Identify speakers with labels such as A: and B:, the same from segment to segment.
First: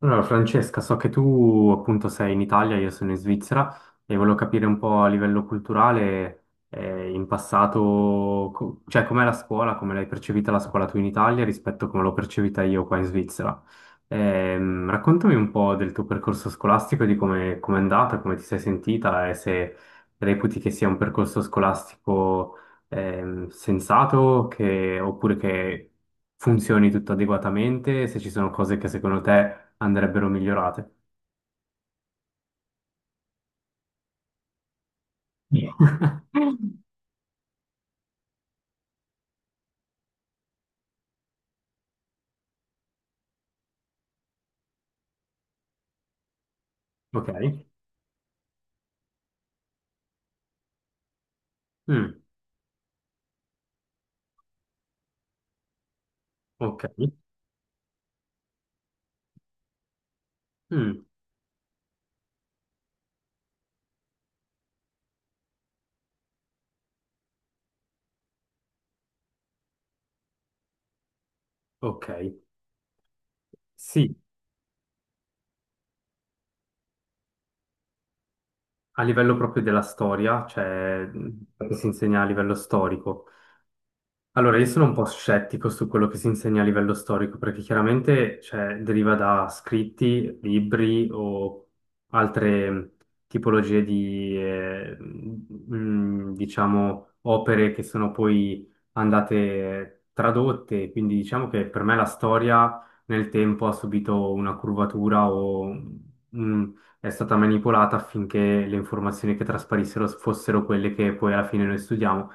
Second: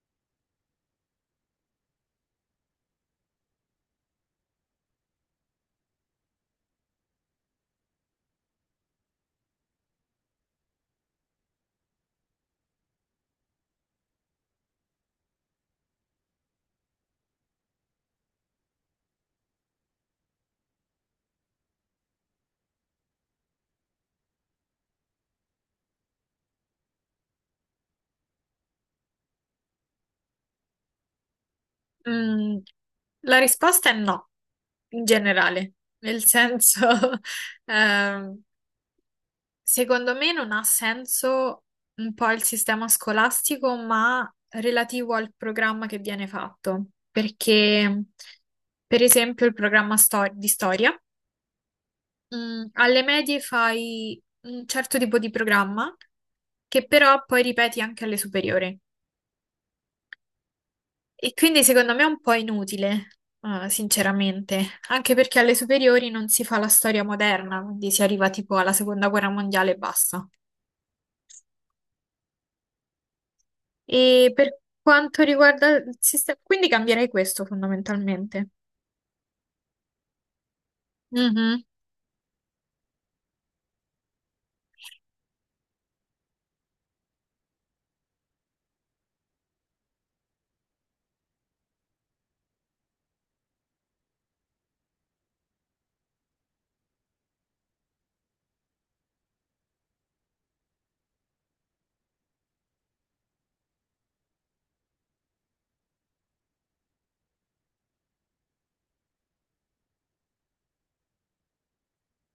A: Allora, Francesca, so che tu appunto sei in Italia, io sono in Svizzera e volevo capire un po' a livello culturale, in passato, cioè com'è la scuola, come l'hai percepita la scuola tu in Italia rispetto a come l'ho percepita io qua in Svizzera. Raccontami un po' del tuo percorso scolastico, di come è andata, come ti sei sentita e se reputi che sia un percorso scolastico sensato oppure che funzioni tutto adeguatamente, se ci sono cose che secondo te andrebbero migliorate.
B: Mm, la risposta è no, in generale, nel senso, ehm, secondo me non ha senso un po' il sistema scolastico, ma relativo al programma che viene fatto,
A: Ok.
B: perché per esempio il programma di storia,
A: Mm,
B: alle medie fai un certo tipo di programma
A: ok.
B: che però poi ripeti anche alle superiori.
A: Mm,
B: E quindi secondo me è un po' inutile, sinceramente, anche perché alle superiori non si fa la storia moderna, quindi si arriva tipo alla seconda guerra mondiale e basta.
A: ok. Sì,
B: E per quanto riguarda il sistema, quindi cambierei questo fondamentalmente.
A: a livello proprio della storia, cioè
B: Mhm.
A: che si insegna a livello storico. Allora, io sono un po' scettico su quello che si insegna a livello storico, perché chiaramente, cioè, deriva da scritti, libri o altre tipologie di, diciamo, opere che sono poi andate tradotte. Quindi diciamo che per me la storia nel tempo ha subito una curvatura o mm, è stata manipolata affinché le informazioni che trasparissero fossero quelle che poi alla fine noi studiamo.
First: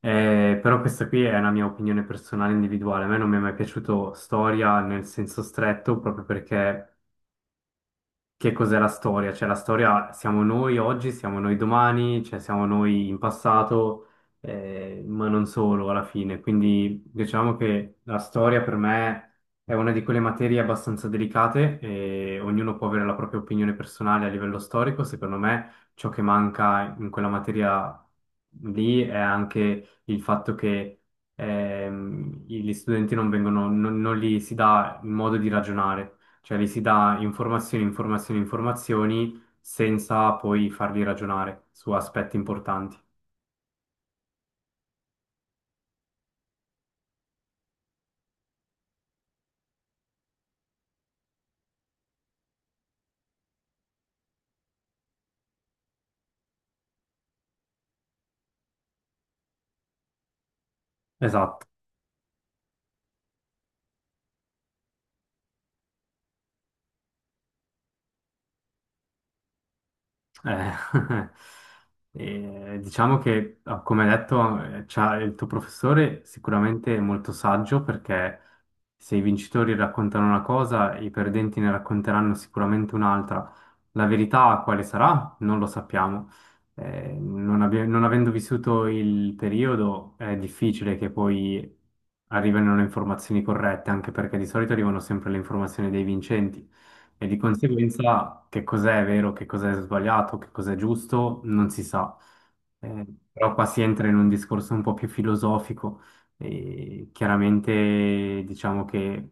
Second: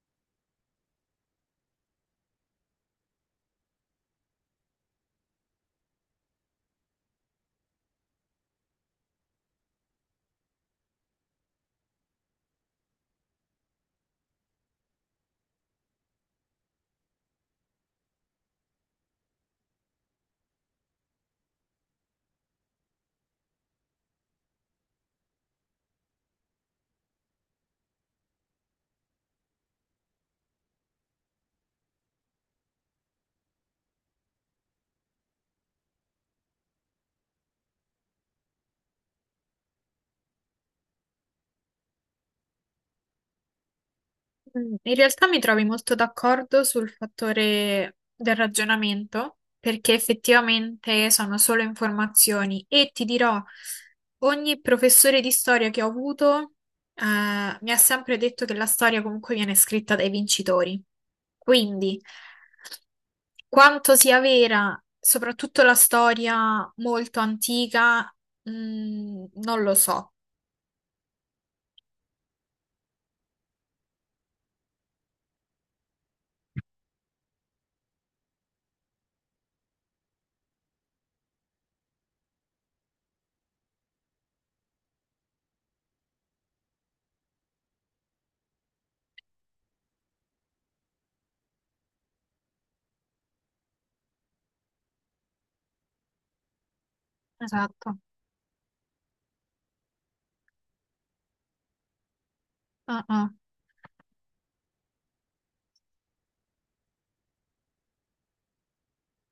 A: Però questa qui è una mia opinione personale individuale. A me non mi è mai piaciuto storia nel senso stretto, proprio perché che cos'è la storia? Cioè, la storia siamo noi oggi, siamo noi domani, cioè siamo noi in passato, ma non solo alla fine. Quindi diciamo che la storia per me è una di quelle materie abbastanza delicate e ognuno può avere la propria opinione personale a livello storico. Secondo me ciò che manca in quella materia lì è anche il fatto che gli studenti non vengono, non gli si dà il modo di ragionare. Cioè gli si dà informazioni, informazioni, informazioni senza poi farli ragionare su aspetti importanti.
B: In realtà mi trovi molto d'accordo sul fattore del ragionamento, perché effettivamente sono solo informazioni e ti dirò, ogni professore di storia che ho avuto, mi ha sempre detto che la storia comunque viene scritta dai vincitori.
A: Esatto.
B: Quindi, quanto sia vera, soprattutto la storia molto antica, non lo so.
A: Eh, diciamo che, ah, come detto, il tuo professore sicuramente è molto saggio perché se i vincitori raccontano una cosa, i perdenti ne racconteranno sicuramente un'altra. La verità quale sarà? Non lo sappiamo. Non, non avendo vissuto il periodo, è difficile che poi arrivino le informazioni corrette, anche perché di solito arrivano sempre le informazioni dei vincenti. E di
B: Esatto.
A: conseguenza che cos'è vero, che cos'è sbagliato, che cos'è giusto, non si sa.
B: Ah, ah.
A: Però qua si entra in un discorso un po' più filosofico. E chiaramente diciamo che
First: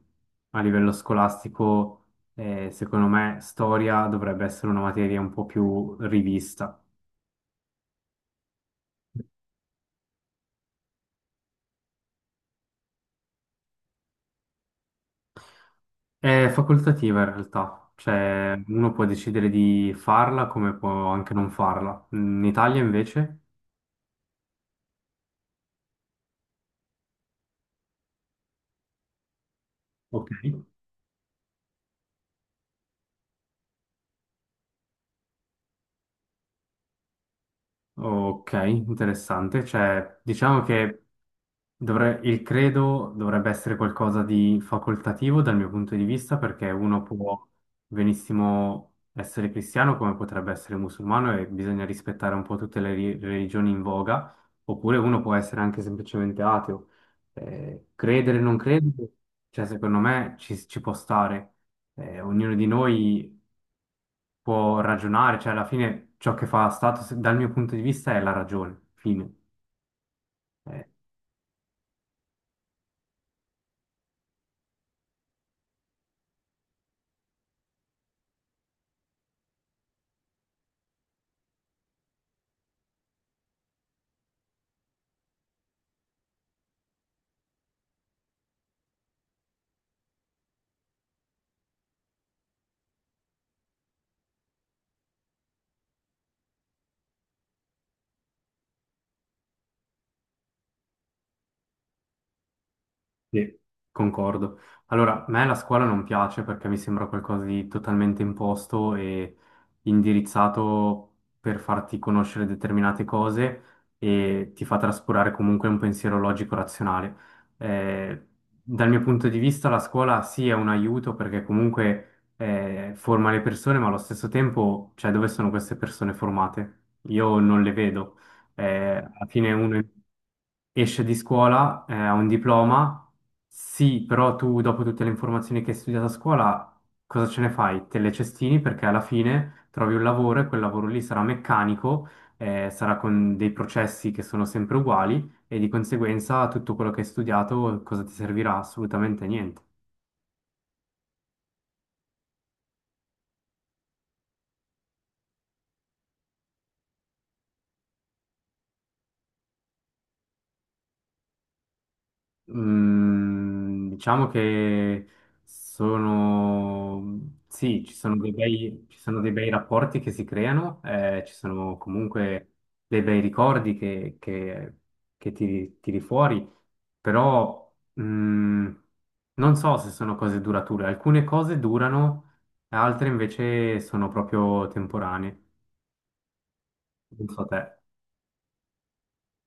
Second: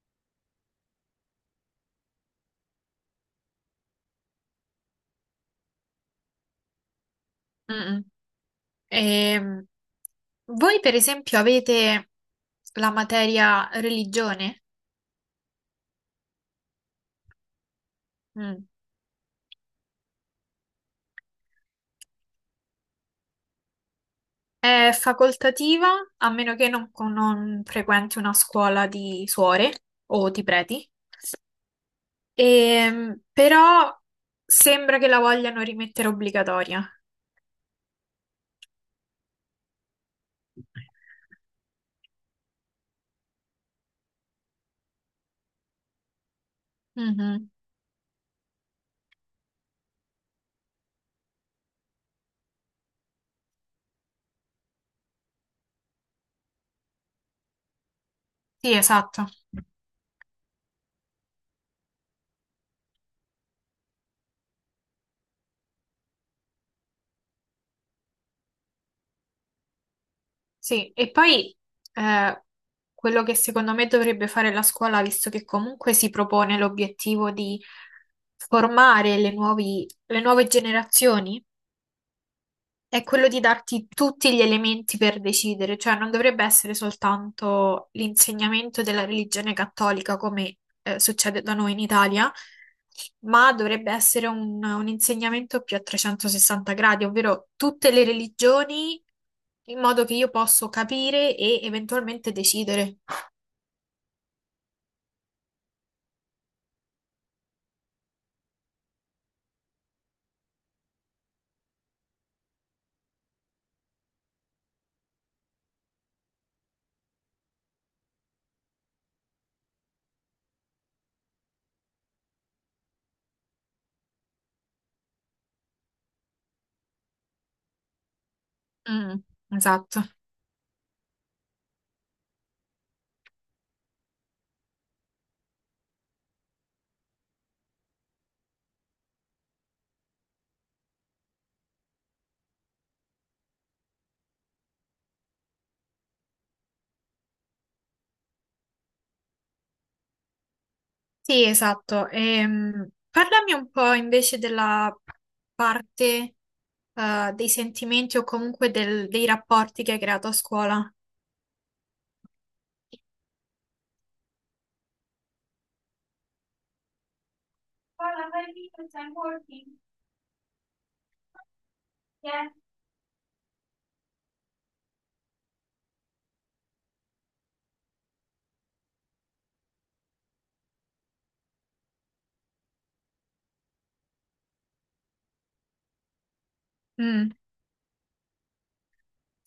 A: a livello scolastico, secondo me, storia dovrebbe essere una materia un po' più rivista.
B: Mm, mm. Ehm, Voi per esempio avete la materia religione?
A: È facoltativa in realtà, cioè
B: Mm.
A: uno può decidere di farla come può anche non farla. In Italia invece,
B: È facoltativa a meno che non frequenti una scuola di suore
A: ok.
B: o di preti. Però sembra che la vogliano rimettere obbligatoria.
A: Ok, interessante. Cioè, diciamo che il credo dovrebbe essere qualcosa di facoltativo dal mio punto di vista, perché uno può
B: Mhm.
A: benissimo essere cristiano come potrebbe essere musulmano e bisogna rispettare un po' tutte le religioni in voga, oppure uno può essere anche semplicemente ateo. Credere o non
B: Sì,
A: credere,
B: esatto.
A: cioè, secondo me ci può stare. Ognuno di noi può ragionare, cioè alla fine ciò che fa Status dal mio punto di vista è la ragione, fine. Eh,
B: Sì, e poi eh, quello che secondo me dovrebbe fare la scuola, visto che comunque si propone l'obiettivo di formare le nuove generazioni, è quello di darti tutti gli elementi per decidere, cioè non dovrebbe essere soltanto l'insegnamento della religione cattolica come succede da noi in Italia, ma dovrebbe essere un insegnamento più a 360 gradi, ovvero tutte le religioni in modo che io posso capire e eventualmente decidere.
A: Sì, concordo. Allora, a me la scuola non piace perché mi sembra qualcosa di totalmente imposto e indirizzato per farti conoscere determinate cose e ti fa trascurare comunque un pensiero logico-razionale. Eh, dal mio punto di vista, la scuola sì è un aiuto perché comunque forma le persone, ma allo stesso tempo, cioè, dove sono queste persone formate? Io non le vedo. Eh,
B: Mm,
A: alla fine uno
B: esatto.
A: esce di scuola, ha un diploma, sì, però tu dopo tutte le informazioni che hai studiato a scuola, cosa ce ne fai? Te le cestini perché alla fine trovi un lavoro e quel lavoro lì sarà meccanico, sarà con dei processi che sono sempre uguali e di conseguenza tutto quello che hai studiato cosa ti servirà? Assolutamente niente.
B: Sì, esatto. Parlami un po' invece della parte, dei sentimenti o comunque dei rapporti che hai creato a scuola?
A: Mm, diciamo che sono, sì, ci sono dei bei rapporti che si creano, ci sono comunque dei bei ricordi che tiri fuori, però mm, non so se sono cose durature. Alcune cose durano, altre invece sono proprio temporanee. Non
B: Mm.
A: so te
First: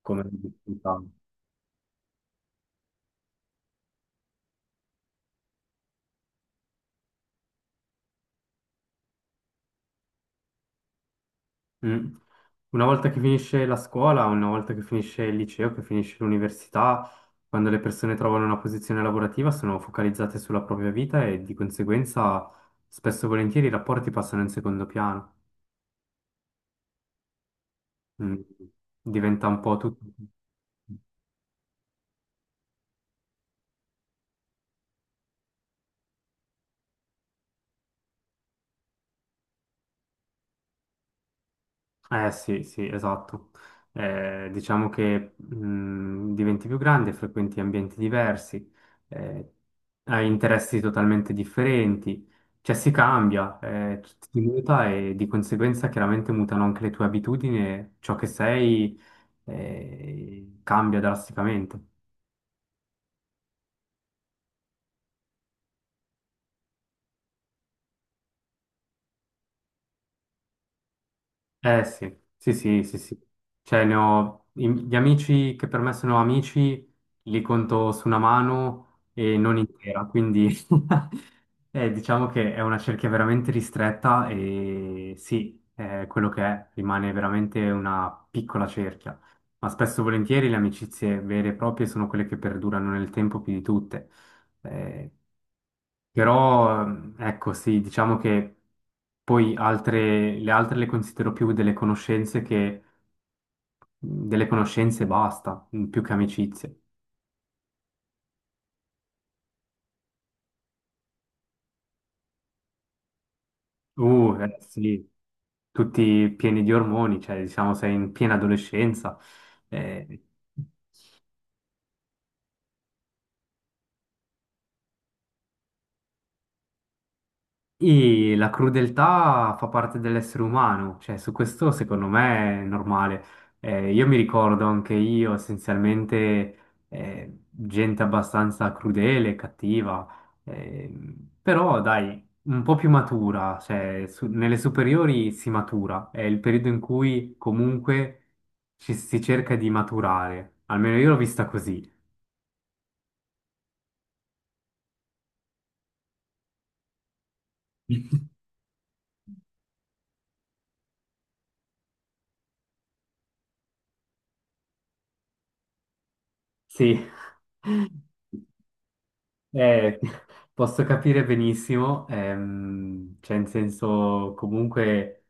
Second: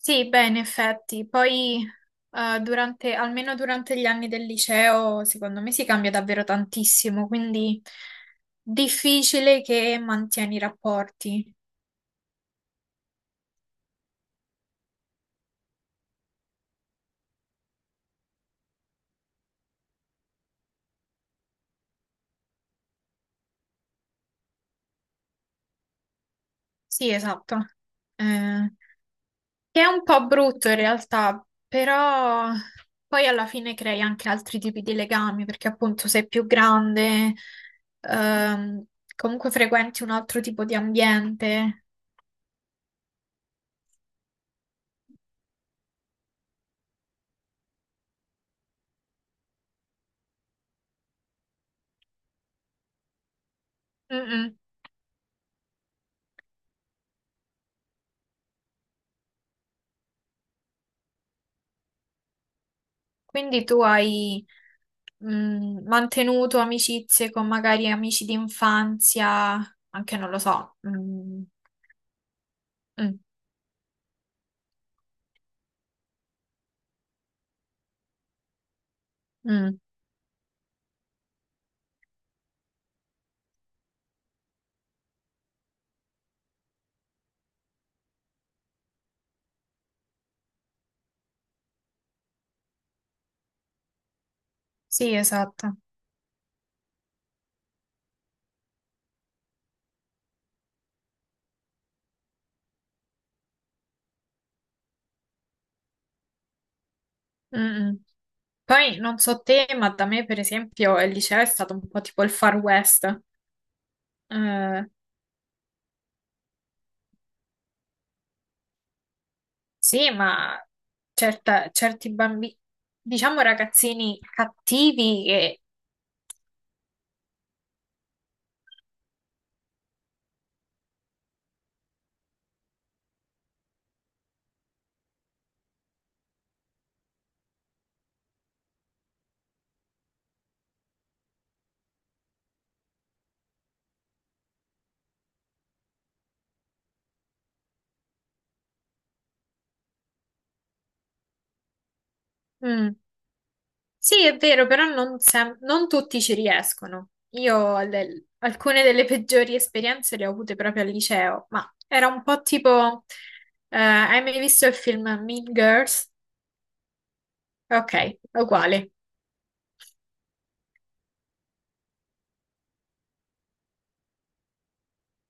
A: come...
B: beh,
A: lo
B: in
A: pensavi.
B: effetti, poi durante, almeno durante gli anni del liceo, secondo me si cambia davvero tantissimo, quindi difficile che mantieni i rapporti.
A: Mm. Una volta che finisce la scuola, una volta che finisce il liceo, che finisce l'università, quando le persone trovano una posizione lavorativa sono focalizzate sulla propria vita e di conseguenza spesso e volentieri i rapporti passano in secondo piano.
B: Sì, esatto.
A: Mm.
B: Eh,
A: Diventa un po'
B: Che è
A: tutto.
B: un po' brutto in realtà, però poi alla fine crei anche altri tipi di legami, perché appunto sei più grande, ehm, comunque frequenti un altro tipo di ambiente.
A: Eh sì, sì, esatto. Diciamo che diventi più grande, frequenti ambienti diversi, eh, hai interessi totalmente differenti, cioè si cambia,
B: Mm,
A: tutto si
B: mm.
A: muta e di conseguenza chiaramente mutano anche le tue abitudini e ciò che sei cambia drasticamente.
B: Quindi tu hai, mantenuto amicizie con magari amici d'infanzia, anche non lo so. Mm,
A: Eh sì, sì, sì, sì,
B: mm,
A: sì. Cioè, gli amici che per me sono amici li conto su una mano e non
B: mm.
A: intera, quindi diciamo che è una cerchia veramente ristretta e sì, è quello che è, rimane veramente una piccola cerchia. Ma spesso e volentieri le amicizie vere e proprie sono quelle che perdurano nel tempo più di tutte. Eh,
B: Sì, esatto.
A: però, ecco, sì, diciamo che poi altre le considero più delle conoscenze che delle conoscenze e basta, mm, più che amicizie.
B: Mm, mm. Poi non so te, ma da me per esempio il liceo è stato un po' tipo il Far West. Eh,
A: Sì, tutti pieni di ormoni, cioè diciamo sei in piena adolescenza.
B: sì,
A: Eh,
B: ma certi bambini, diciamo ragazzini cattivi che...
A: e la crudeltà fa parte dell'essere umano, cioè su questo secondo me è normale. Io mi ricordo anche io essenzialmente gente abbastanza crudele, cattiva, però dai, un po' più matura, cioè nelle superiori si matura, è il periodo in cui comunque ci si cerca di maturare, almeno io l'ho vista così.
B: Mm, sì, è vero, però non, non tutti ci riescono. Alcune delle peggiori esperienze le ho avute proprio al liceo, ma era un po' tipo... Hai mai visto il film Mean Girls?
A: Sì.
B: Ok, è uguale.
A: Eh, posso capire benissimo, cioè in senso comunque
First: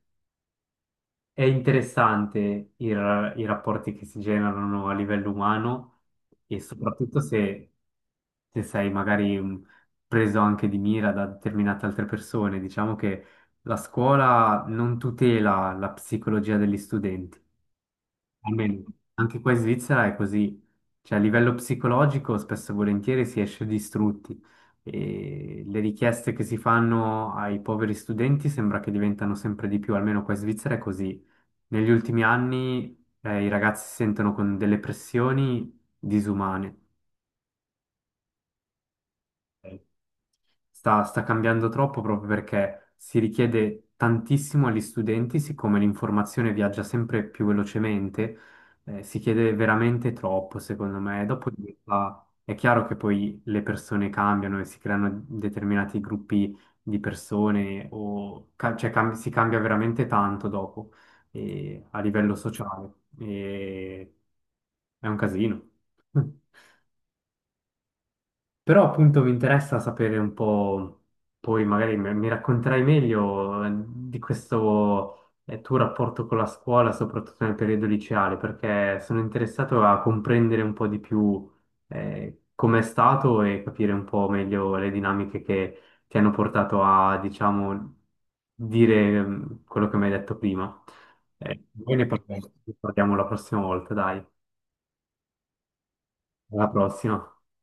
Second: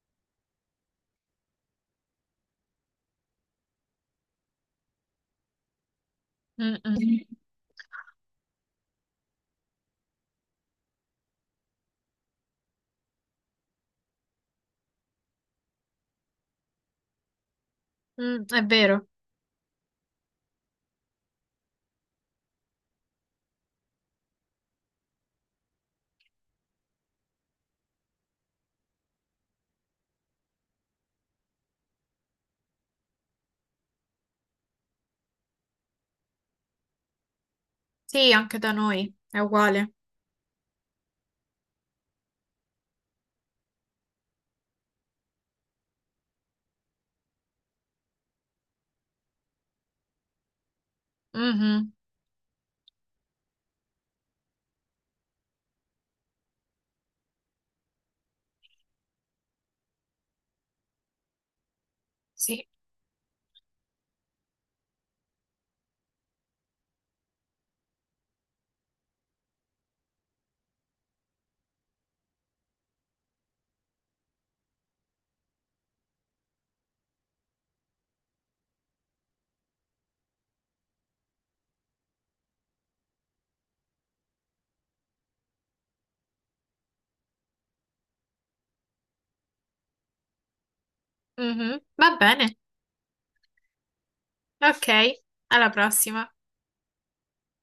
A: è interessante i rapporti che si generano a livello umano e
B: Mm,
A: soprattutto
B: mm.
A: se, se sei magari preso anche di mira da determinate altre persone. Diciamo che la scuola non tutela la psicologia degli studenti.
B: Mm, è
A: Almeno
B: vero.
A: anche qua in Svizzera è così, cioè a livello psicologico spesso e volentieri si esce distrutti e le richieste che si fanno ai poveri studenti sembra che diventano sempre di più, almeno qua in Svizzera è così. Negli ultimi anni i ragazzi si sentono con delle pressioni disumane.
B: Sì, anche da noi è uguale.
A: Sta cambiando troppo proprio perché si richiede tantissimo agli studenti, siccome l'informazione viaggia sempre più velocemente, si chiede veramente troppo, secondo me.
B: Mhm.
A: È chiaro che poi le persone cambiano e si creano determinati gruppi di persone, cioè, si cambia veramente tanto dopo, a livello
B: Sì.
A: sociale. E è un casino. Però appunto mi interessa sapere un po', poi magari mi racconterai meglio di questo tuo rapporto con la scuola, soprattutto nel periodo liceale, perché sono interessato a comprendere un po' di più com'è stato e capire un po' meglio le dinamiche che ti hanno portato a, diciamo, dire mm, quello che mi hai detto prima.
B: Mhm.
A: Poi ne
B: Va
A: parliamo
B: bene.
A: ne parliamo la prossima volta, dai.
B: Ok, alla prossima.
A: Alla prossima.